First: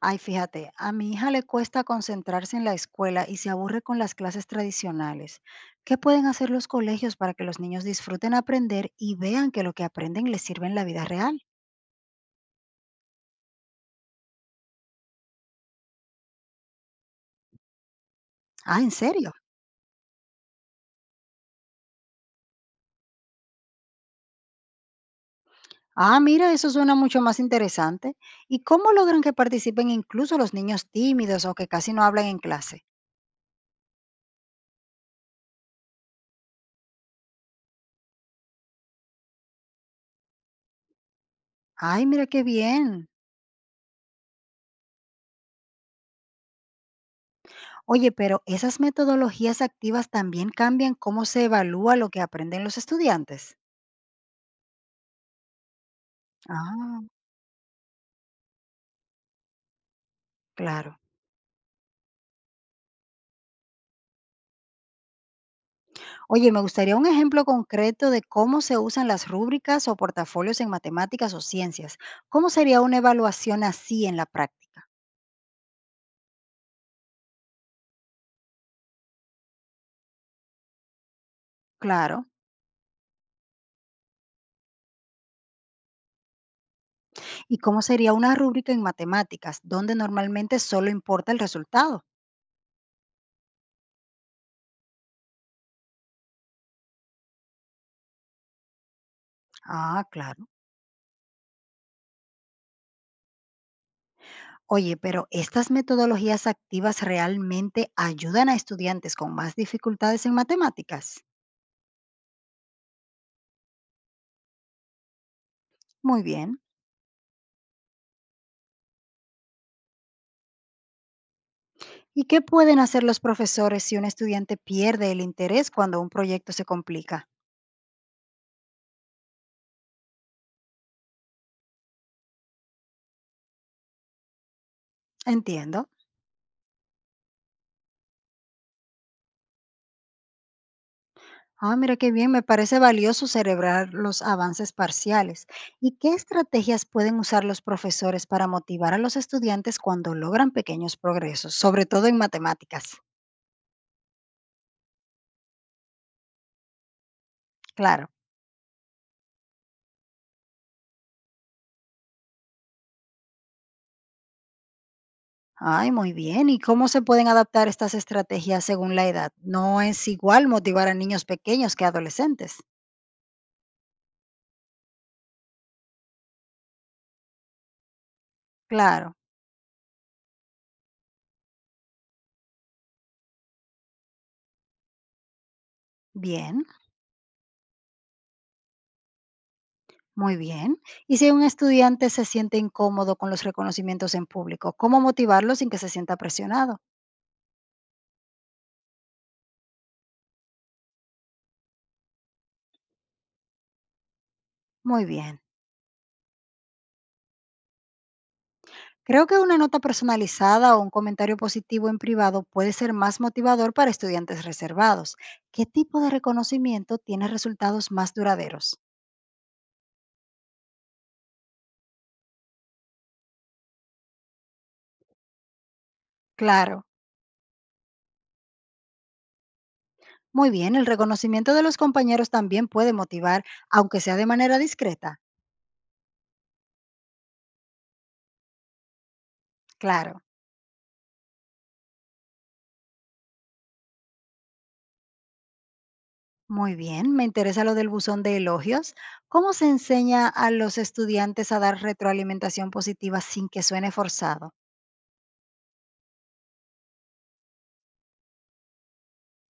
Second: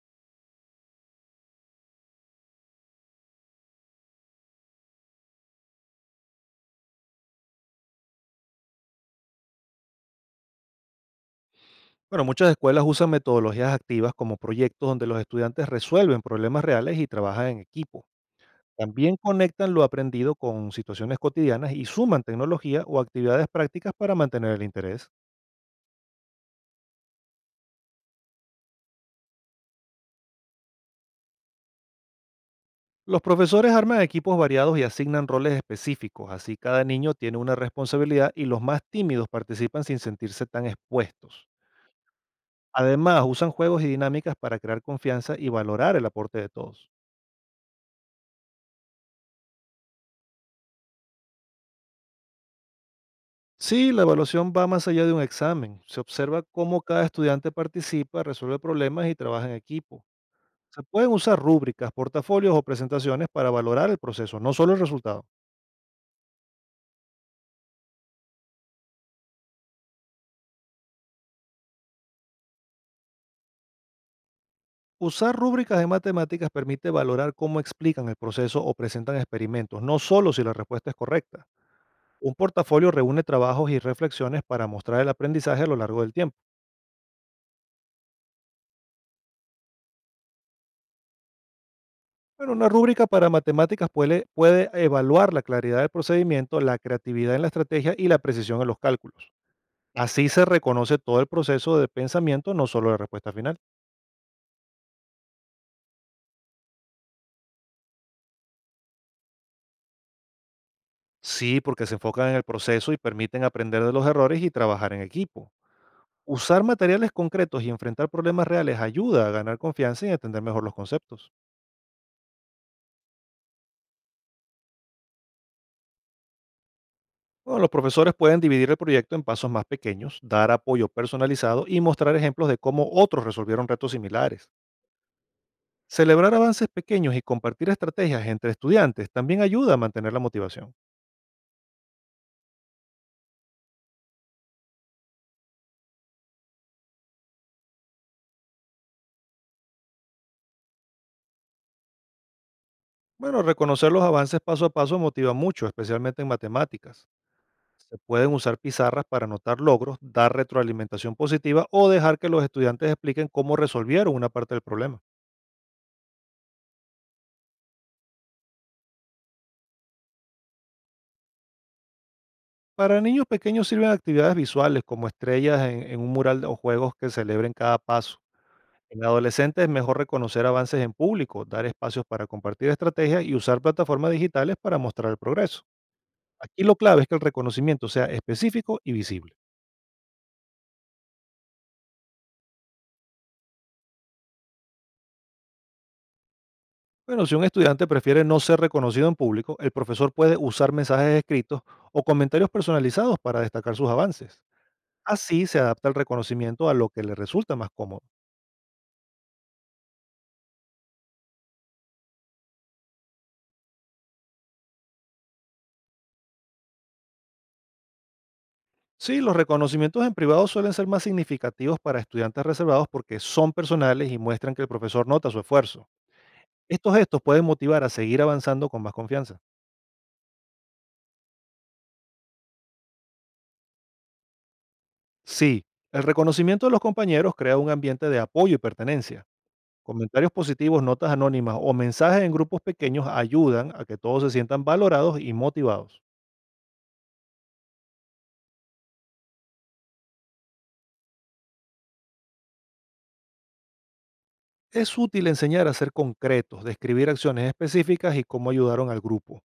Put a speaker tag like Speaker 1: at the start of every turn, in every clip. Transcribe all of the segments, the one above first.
Speaker 1: Ay, fíjate, a mi hija le cuesta concentrarse en la escuela y se aburre con las clases tradicionales. ¿Qué pueden hacer los colegios para que los niños disfruten aprender y vean que lo que aprenden les sirve en la vida real?
Speaker 2: Bueno, muchas escuelas usan metodologías activas como proyectos donde los estudiantes resuelven problemas reales y trabajan en equipo.
Speaker 1: Ah, ¿en
Speaker 2: También
Speaker 1: serio?
Speaker 2: conectan lo aprendido con situaciones cotidianas y suman tecnología o actividades prácticas para mantener el interés.
Speaker 1: Ah, mira, eso suena mucho más interesante. ¿Y cómo logran que participen incluso los niños tímidos o que casi no hablan en clase?
Speaker 2: Los profesores arman equipos variados y asignan roles específicos, así cada niño tiene una responsabilidad y los más tímidos participan sin sentirse tan expuestos.
Speaker 1: Ay, mira qué bien.
Speaker 2: Además, usan juegos y dinámicas para crear confianza y valorar el aporte de todos.
Speaker 1: Oye, pero esas metodologías activas también cambian cómo se evalúa lo que aprenden los estudiantes.
Speaker 2: Sí, la evaluación va más allá de un examen. Se observa cómo
Speaker 1: Ah,
Speaker 2: cada estudiante participa, resuelve problemas y trabaja en equipo. Se
Speaker 1: claro.
Speaker 2: pueden usar rúbricas, portafolios o presentaciones para valorar el proceso, no solo el resultado.
Speaker 1: Oye, me gustaría un ejemplo concreto de cómo se usan las rúbricas o portafolios en matemáticas o ciencias. ¿Cómo sería una evaluación así en la práctica?
Speaker 2: Usar rúbricas de matemáticas permite valorar cómo explican el proceso o presentan experimentos, no solo si la respuesta es correcta.
Speaker 1: Claro.
Speaker 2: Un portafolio reúne trabajos y reflexiones para mostrar el aprendizaje a lo largo del tiempo.
Speaker 1: ¿Y cómo sería una rúbrica en matemáticas, donde normalmente solo importa el resultado?
Speaker 2: Bueno, una rúbrica para matemáticas puede evaluar la claridad del procedimiento, la creatividad en la estrategia y la precisión en los cálculos.
Speaker 1: Ah,
Speaker 2: Así se
Speaker 1: claro.
Speaker 2: reconoce todo el proceso de pensamiento, no solo la respuesta final.
Speaker 1: Oye, pero ¿estas metodologías activas realmente ayudan a estudiantes con más dificultades en matemáticas?
Speaker 2: Sí, porque se enfocan en el proceso y permiten aprender de los errores y trabajar en equipo.
Speaker 1: Muy bien.
Speaker 2: Usar materiales concretos y enfrentar problemas reales ayuda a ganar confianza y entender mejor los conceptos.
Speaker 1: ¿Y qué pueden hacer los profesores si un estudiante pierde el interés cuando un proyecto se complica?
Speaker 2: Bueno, los profesores pueden dividir el proyecto en pasos más pequeños, dar apoyo personalizado y mostrar ejemplos de cómo otros resolvieron retos similares.
Speaker 1: Entiendo.
Speaker 2: Celebrar avances pequeños y compartir estrategias entre estudiantes también ayuda a mantener la motivación.
Speaker 1: Ah, mira qué bien, me parece valioso celebrar los avances parciales. ¿Y qué estrategias pueden usar los profesores para motivar a los estudiantes cuando logran pequeños progresos, sobre todo en matemáticas?
Speaker 2: Bueno, reconocer los avances paso a paso motiva mucho, especialmente en matemáticas. Se
Speaker 1: Claro.
Speaker 2: pueden usar pizarras para anotar logros, dar retroalimentación positiva o dejar que los estudiantes expliquen cómo resolvieron una parte del problema.
Speaker 1: Ay, muy bien. ¿Y cómo se pueden adaptar estas estrategias según la edad? No es igual motivar a niños pequeños que a adolescentes.
Speaker 2: Para niños pequeños sirven actividades visuales como estrellas en un mural o juegos que celebren cada paso. En
Speaker 1: Claro.
Speaker 2: adolescentes es mejor reconocer avances en público, dar espacios para compartir estrategias y usar plataformas digitales para mostrar el progreso. Aquí
Speaker 1: Bien,
Speaker 2: lo clave es que el reconocimiento sea específico y visible.
Speaker 1: muy bien. ¿Y si un estudiante se siente incómodo con los reconocimientos en público, cómo motivarlo sin que se sienta presionado?
Speaker 2: Bueno, si un estudiante prefiere no ser reconocido en público, el profesor puede usar mensajes escritos o comentarios personalizados para destacar sus avances.
Speaker 1: Muy bien.
Speaker 2: Así se adapta el reconocimiento a lo que le resulta más cómodo.
Speaker 1: Creo que una nota personalizada o un comentario positivo en privado puede ser más motivador para estudiantes reservados. ¿Qué tipo de reconocimiento tiene resultados más duraderos?
Speaker 2: Sí, los reconocimientos en privado suelen ser más significativos para estudiantes reservados porque son personales y muestran que el profesor nota su esfuerzo.
Speaker 1: Claro.
Speaker 2: Estos gestos pueden motivar a seguir avanzando con más confianza.
Speaker 1: Muy bien, el reconocimiento de los compañeros también puede motivar, aunque sea de manera discreta.
Speaker 2: Sí, el reconocimiento de los compañeros crea un ambiente de apoyo y pertenencia.
Speaker 1: Claro.
Speaker 2: Comentarios positivos, notas anónimas o mensajes en grupos pequeños ayudan a que todos se sientan valorados y motivados.
Speaker 1: Muy bien, me interesa lo del buzón de elogios. ¿Cómo se enseña a los estudiantes a dar retroalimentación positiva sin que suene forzado?
Speaker 2: Es útil enseñar a ser concretos, describir acciones específicas y cómo ayudaron al grupo.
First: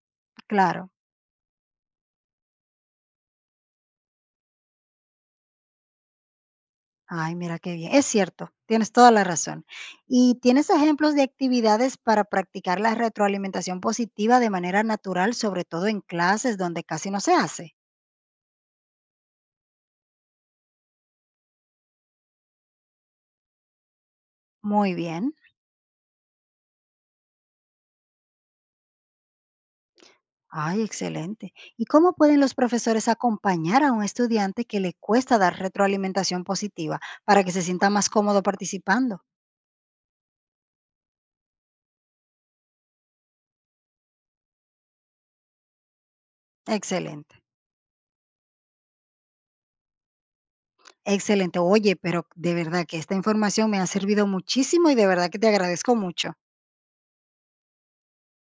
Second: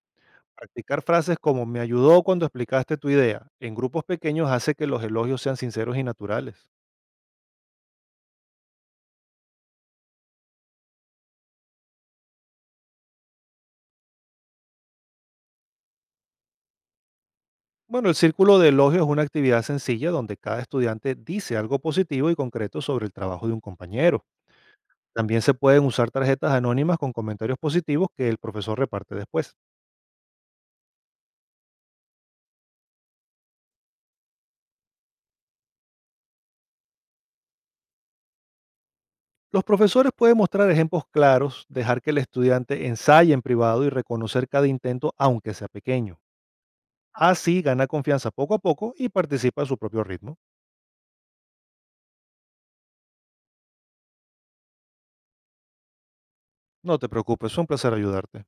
Speaker 1: Claro.
Speaker 2: Practicar frases como "me ayudó cuando explicaste tu idea" en grupos pequeños hace que los elogios sean sinceros y naturales.
Speaker 1: Ay, mira qué bien. Es cierto, tienes toda la razón. ¿Y tienes ejemplos de actividades para practicar la retroalimentación positiva de manera natural, sobre todo en clases donde casi no se hace?
Speaker 2: Bueno, el círculo de elogios es una actividad sencilla donde cada estudiante dice algo positivo y concreto sobre el trabajo de un compañero.
Speaker 1: Muy bien.
Speaker 2: También se pueden usar tarjetas anónimas con comentarios positivos que el profesor reparte después.
Speaker 1: Ay, excelente. ¿Y cómo pueden los profesores acompañar a un estudiante que le cuesta dar retroalimentación positiva para que se sienta más cómodo participando?
Speaker 2: Los profesores pueden mostrar ejemplos claros, dejar que el estudiante ensaye en privado y reconocer cada intento aunque sea pequeño.
Speaker 1: Excelente.
Speaker 2: Así gana confianza poco a poco y participa a su propio ritmo.
Speaker 1: Excelente. Oye, pero de verdad que esta información me ha servido muchísimo y de verdad que te agradezco mucho.
Speaker 2: No te preocupes, fue un placer ayudarte.